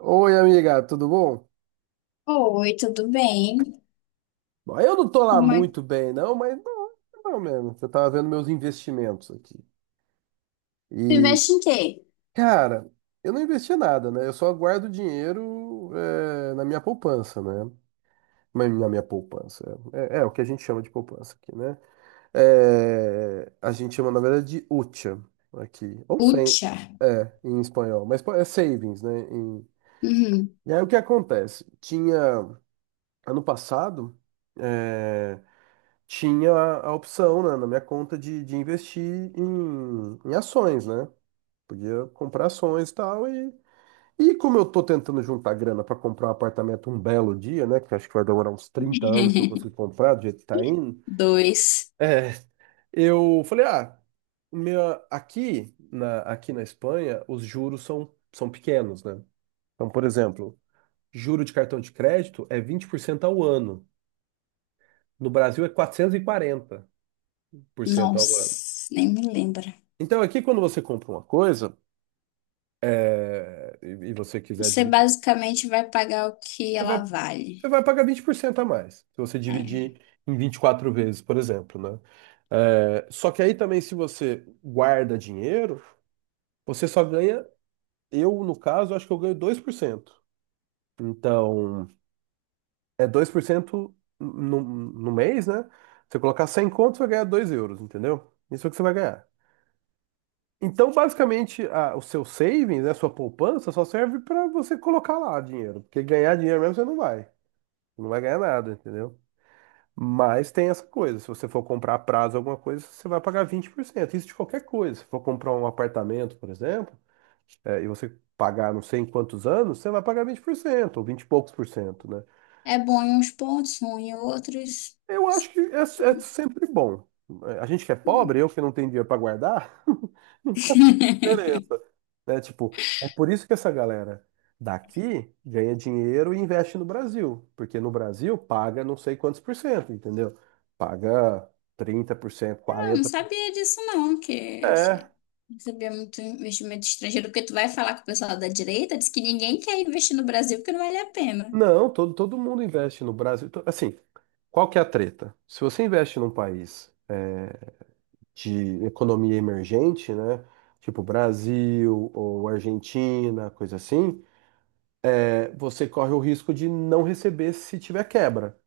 Oi, amiga, tudo bom? Oi, tudo bem? Bom, eu não tô lá Como é que muito bem, não, mas não, não mesmo. Eu tava vendo meus investimentos aqui. tu E, investe em quê? cara, eu não investi nada, né? Eu só guardo dinheiro é, na minha poupança, né? Mas na minha poupança. É, é o que a gente chama de poupança aqui, né? É, a gente chama, na verdade, de hucha aqui. Ou sem, Ucha. é, em espanhol. Mas é savings, né? Uhum. E aí o que acontece? Tinha, ano passado, eh, tinha a, opção, né, na minha conta de, investir em ações, né? Podia comprar ações e tal. E como eu tô tentando juntar grana para comprar um apartamento um belo dia, né? Que eu acho que vai demorar uns 30 anos para eu conseguir comprar, do jeito que tá indo. Dois. É, eu falei, ah, aqui na Espanha, os juros são pequenos, né? Então, por exemplo, juro de cartão de crédito é 20% ao ano. No Brasil é 440% ao ano. Nossa, nem me lembra. Então, aqui, quando você compra uma coisa, é, e você quiser Você dividir, basicamente vai pagar o que você ela vai, você vale. vai pagar 20% a mais, se você dividir em 24 vezes, por exemplo, né? É, só que aí também, se você guarda dinheiro, você só ganha, eu, no caso, acho que eu ganho 2%. Então, é 2% no mês, né? Se você colocar 100 contos, você vai ganhar 2 euros, entendeu? Isso é o que você vai ganhar. Então, basicamente, o seu savings, né, a sua poupança, só serve para você colocar lá dinheiro. Porque ganhar dinheiro mesmo você não vai. Não vai ganhar nada, entendeu? Mas tem essa coisa. Se você for comprar a prazo alguma coisa, você vai pagar 20%. Isso de qualquer coisa. Se for comprar um apartamento, por exemplo, é, e você pagar não sei em quantos anos, você vai pagar 20% ou 20 e poucos por cento, né? É, é bom em uns pontos, ruim em outros. Eu acho que é sempre bom. É, a gente que é Hum. pobre, eu que não tenho dinheiro para guardar, não faz diferença. Né? Tipo, é por isso que essa galera daqui ganha dinheiro e investe no Brasil. Porque no Brasil paga não sei quantos por cento, entendeu? Paga 30%, Eu não 40%. sabia disso não, que É. não sabia muito investimento estrangeiro, porque tu vai falar com o pessoal da direita, diz que ninguém quer investir no Brasil porque não vale a pena. Não, todo mundo investe no Brasil. Assim, qual que é a treta? Se você investe num país, é, de economia emergente, né? Tipo Brasil ou Argentina, coisa assim, é, você corre o risco de não receber se tiver quebra.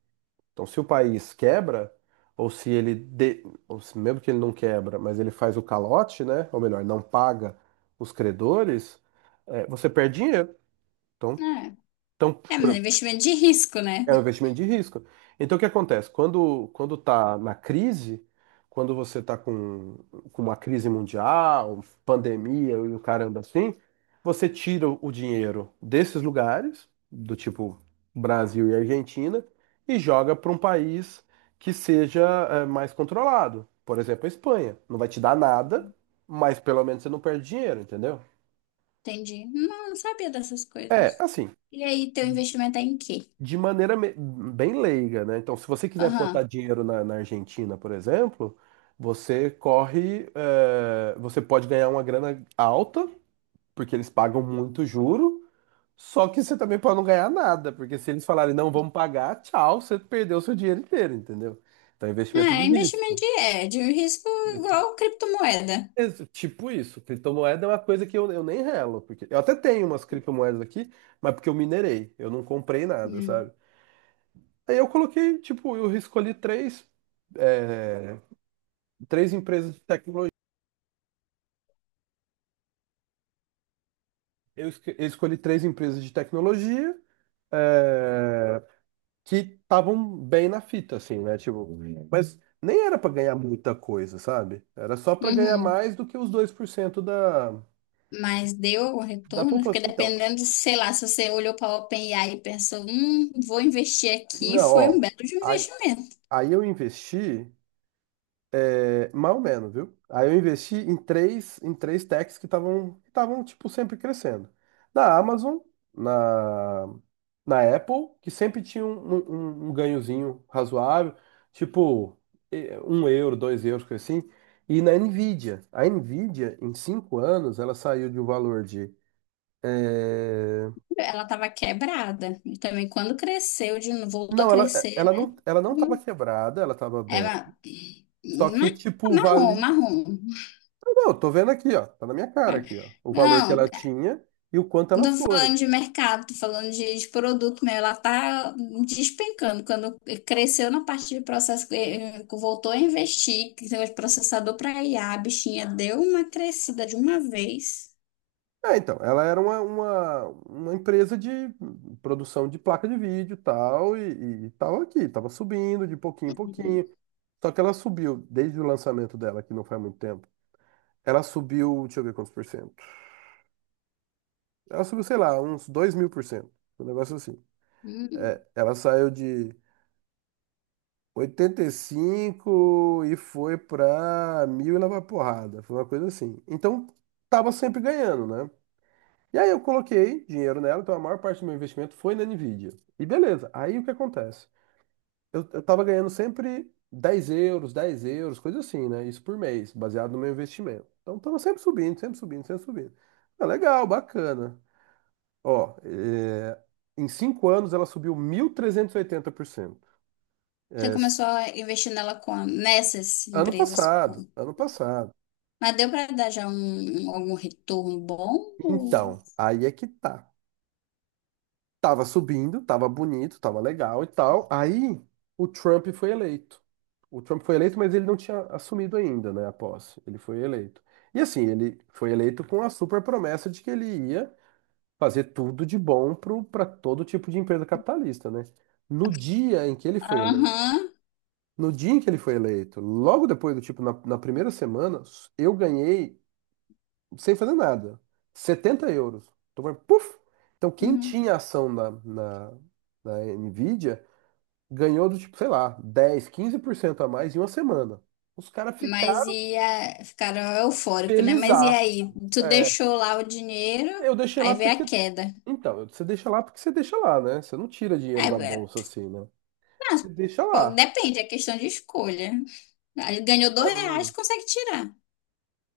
Então, se o país quebra, ou se ele, ou se, mesmo que ele não quebra, mas ele faz o calote, né? Ou melhor, não paga os credores, é, você perde dinheiro. Então, É, então, é, mas é investimento de risco, né? É um investimento de risco. Então, o que acontece? Quando está na crise, quando você está com uma crise mundial, pandemia e o caramba assim, você tira o dinheiro desses lugares, do tipo Brasil e Argentina, e joga para um país que seja mais controlado. Por exemplo, a Espanha. Não vai te dar nada, mas pelo menos você não perde dinheiro, entendeu? Entendi. Não, não sabia dessas É, coisas. assim, E aí, teu investimento é em quê? de maneira bem leiga, né? Então, se você quiser botar Aham. dinheiro na Argentina, por exemplo, você pode ganhar uma grana alta, porque eles pagam muito juro, só que você também pode não ganhar nada, porque se eles falarem não, vamos pagar, tchau, você perdeu seu dinheiro inteiro, entendeu? Então, é investimento de É, investimento risco. de um risco Investi- igual criptomoeda. Tipo isso, criptomoeda é uma coisa que eu nem relo, porque eu até tenho umas criptomoedas aqui, mas porque eu minerei, eu não comprei nada, Hum. sabe? Aí eu coloquei, tipo, eu escolhi é, três empresas de tecnologia. Eu escolhi três empresas de tecnologia, é, que estavam bem na fita, assim, né? Tipo, mas nem era para ganhar muita coisa, sabe? Era só para ganhar Uhum. mais do que os 2% da, Mas deu algum da retorno? poupança. Porque Então, dependendo, sei lá, se você olhou para a OpenAI e pensou: vou investir aqui, não, foi ó. um belo de um Aí, investimento. aí eu investi. Mais ou menos, viu? Aí eu investi em três, techs que estavam tipo sempre crescendo. Na Amazon, na, na Apple, que sempre tinha um ganhozinho razoável, tipo 1 euro, 2 euros, coisa assim. E na Nvidia. A Nvidia, em 5 anos, ela saiu de um valor de. eh, Ela estava quebrada. E também quando cresceu, de novo, voltou a não, ela, crescer, ela né? não, ela não estava Eu- quebrada, ela estava É bem. uma... Só que, ma- tipo, Marrom, vale. marrom. Não, eu tô vendo aqui, ó. Tá na minha cara aqui, ó. O valor que Não, ela tinha e o quanto ela não tô foi. falando de mercado, tô falando de produto mesmo. Ela tá despencando. Quando cresceu na parte de processo, voltou a investir, que tem um processador para IA, a bichinha deu uma crescida de uma vez. É, então, ela era uma empresa de produção de placa de vídeo tal, e tava aqui, tava subindo de pouquinho em Uhum. pouquinho. Só que ela subiu, desde o lançamento dela, que não faz muito tempo, ela subiu, deixa eu ver quantos por cento. Ela subiu, sei lá, uns 2.000%. Um negócio assim. Hum. É, ela saiu de 85 e foi pra mil e lá vai porrada. Foi uma coisa assim. Então, tava sempre ganhando, né? E aí eu coloquei dinheiro nela, então a maior parte do meu investimento foi na Nvidia. E beleza, aí o que acontece? Eu tava ganhando sempre 10 euros, 10 euros, coisa assim, né? Isso por mês, baseado no meu investimento. Então tava sempre subindo, sempre subindo, sempre subindo. Ah, legal, bacana. Ó, é, em 5 anos ela subiu 1.380%. Você É, começou a investir nela com nessas ano empresas. passado, ano passado. Mas deu para dar já algum retorno bom? Ou- Então, aí é que tá. Tava subindo, tava bonito, tava legal e tal. Aí o Trump foi eleito. O Trump foi eleito, mas ele não tinha assumido ainda, né, a posse. Ele foi eleito. E assim, ele foi eleito com a super promessa de que ele ia fazer tudo de bom para todo tipo de empresa capitalista, né? No dia em que ele foi eleito, Aham. no dia em que ele foi eleito, logo depois do tipo, na primeira semana, eu ganhei sem fazer nada, 70 euros. Então, vai, puf! Então, quem Uhum. tinha ação na Nvidia ganhou do tipo, sei lá, 10, 15% a mais em uma semana. Os caras Mas ficaram ficaram eufóricos, né? Mas e felizaços. aí? Tu É, deixou lá o dinheiro, eu deixei lá aí veio a porque. queda. Então, você deixa lá porque você deixa lá, né? Você não tira dinheiro Aí, da bolsa assim, né? Você deixa pô, lá. depende, é questão de escolha. Aí ganhou 2 reais, consegue tirar.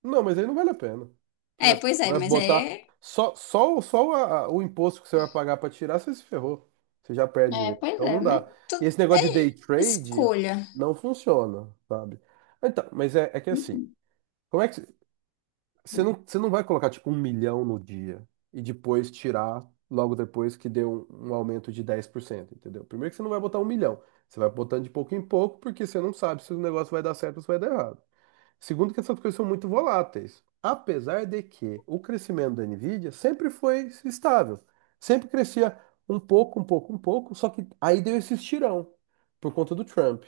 Não, mas aí não vale a pena. Você É, vai, pois é, vai mas botar é. só o imposto que você vai pagar para tirar, você se ferrou. Você já perde É, dinheiro. pois Então é, não mas dá. E esse negócio de day é trade escolha. não funciona, sabe? Então, mas é que assim, como é que você não vai colocar tipo um milhão no dia e depois tirar logo depois que deu um aumento de 10%, entendeu? Primeiro que você não vai botar um milhão. Você vai botando de pouco em pouco porque você não sabe se o negócio vai dar certo ou se vai dar errado. Segundo, que essas coisas são muito voláteis. Apesar de que o crescimento da Nvidia sempre foi estável. Sempre crescia um pouco, um pouco, um pouco, só que aí deu esse estirão por conta do Trump.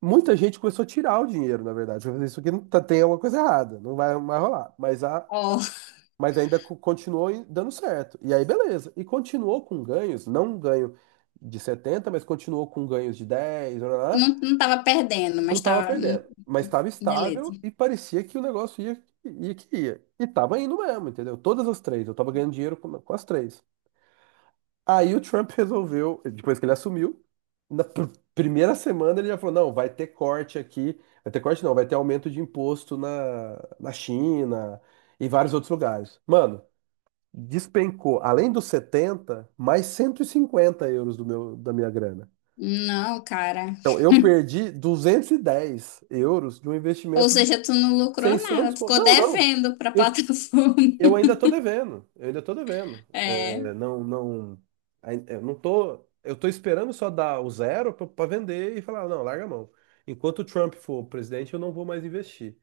Muita gente começou a tirar o dinheiro, na verdade. Falou, isso aqui não tem alguma coisa errada, não vai mais rolar. Mas, a, Ó, mas ainda continuou dando certo. E aí, beleza. E continuou com ganhos, não um ganho de 70, mas continuou com ganhos de 10, blá, blá, não, blá. não tava perdendo, Não mas estava tava. perdendo, mas estava Beleza. estável e parecia que o negócio ia, ia que ia. E tava indo mesmo, entendeu? Todas as três, eu tava ganhando dinheiro com, as três. Aí o Trump resolveu, depois que ele assumiu, na primeira semana ele já falou: não, vai ter corte aqui, vai ter corte não, vai ter aumento de imposto na China e vários outros lugares. Mano, despencou, além dos 70 mais 150 euros do meu, da minha grana. Não, cara. Então, eu perdi 210 euros de um Ou investimento. seja, tu não lucrou nada, tu ficou Não, não. devendo pra Eu, plataforma. eu ainda tô devendo. Eu ainda tô devendo. É. É, não, não. Eu não tô. Eu tô esperando só dar o zero pra vender e falar, não, larga a mão. Enquanto o Trump for presidente, eu não vou mais investir.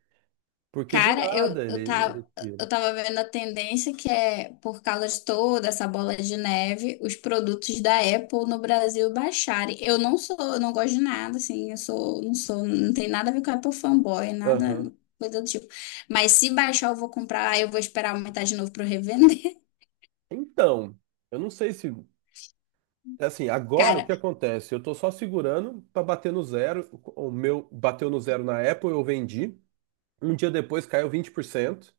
Porque do Cara, eu, nada ele, eu, tava, ele eu tira. tava vendo a tendência que por causa de toda essa bola de neve, os produtos da Apple no Brasil baixarem. Eu não sou, eu não gosto de nada, assim, eu sou, não tem nada a ver com Apple fanboy, nada, Aham. coisa do tipo. Mas se baixar, eu vou comprar, aí eu vou esperar aumentar de novo pra eu revender. Então, eu não sei se. Assim, agora o Cara, que acontece? Eu tô só segurando pra bater no zero. O meu bateu no zero na Apple, eu vendi. Um dia depois caiu 20%.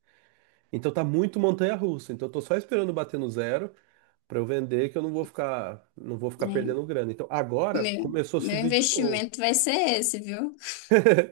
Então tá muito montanha-russa. Então eu tô só esperando bater no zero para eu vender, que eu não vou ficar, né? perdendo grana. Então agora Meu, começou a meu subir de novo. investimento vai ser esse, viu?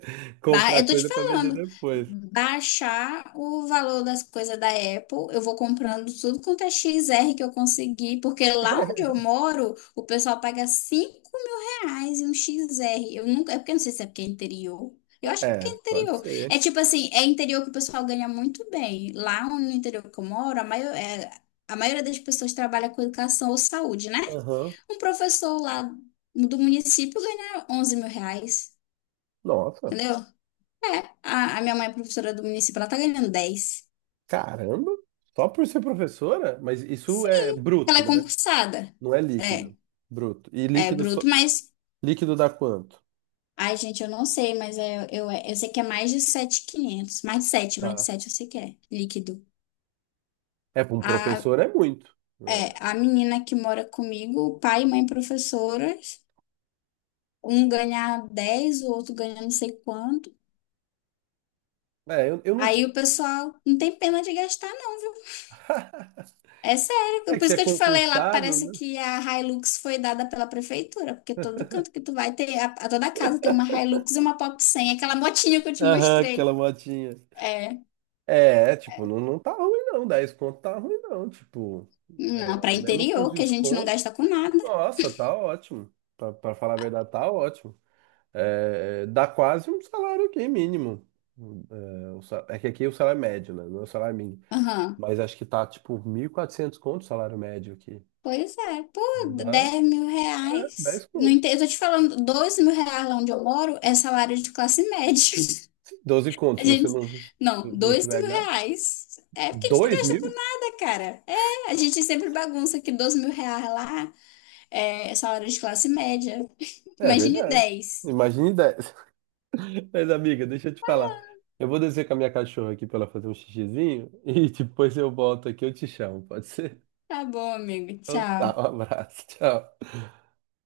Comprar Eu tô te coisa para vender falando, depois. baixar o valor das coisas da Apple, eu vou comprando tudo quanto é XR que eu conseguir, porque lá onde eu moro, o pessoal paga 5 mil reais em um XR. Eu nunca, é porque eu não sei se é porque é interior. Eu acho que é porque é É, pode interior. ser. É tipo assim, é interior que o pessoal ganha muito bem. Lá no interior que eu moro, a maioria das pessoas trabalha com educação ou saúde, né? Aham. Um professor lá do município ganha 11 mil reais, Nossa, entendeu? A minha mãe é professora do município, ela tá ganhando dez. caramba. Só por ser professora? Mas isso é Sim, ela bruto, é né? concursada. Não é É, líquido. Bruto. E é líquido, bruto, mas. líquido dá quanto? Ai, gente, eu não sei, mas eu sei que é mais de 7.500. Mais de 7, mais de Tá. 7 eu sei que é líquido. É, para um A, professor é muito. é, É, a menina que mora comigo, o pai e mãe professoras, um ganha dez, o outro ganha não sei quanto. É, eu, eu não sei. Aí o pessoal não tem pena de gastar. É É sério, que por você isso é que eu te falei lá, concursado, parece né? que a Hilux foi dada pela prefeitura, porque todo canto que tu vai ter, a toda casa tem uma Hilux e uma Pop 100, aquela motinha que eu te Aham, mostrei. aquela motinha. É, É, tipo, não, não tá ruim não, 10 conto tá ruim não, tipo, não, é, para mesmo com interior, que a gente não desconto, gasta com nada. nossa, tá ótimo, pra falar a verdade, tá ótimo, dá quase um salário aqui mínimo, é, o é que aqui o salário é médio, né, não é o salário mínimo, Aham. mas acho que tá, tipo, 1.400 conto o salário médio aqui. Pois é, pô, Então dá, 10 mil é, 10 reais. No conto, inte- eu tô te falando, 12 mil reais lá onde eu moro é salário de classe média. 12 conto, A gente, se não, não 2 tiver mil gasto, reais. É porque a gente não dois gasta com mil, nada, cara. É, a gente sempre bagunça que 12 mil reais lá. É, salário de classe média. é Imagine verdade, dez. imagine dez. Mas, amiga, deixa eu te falar. Eu vou descer com a minha cachorra aqui pra ela fazer um xixizinho e depois eu volto aqui, eu te chamo, pode ser? Tá bom, amigo. Então tá, Tchau. um abraço, tchau.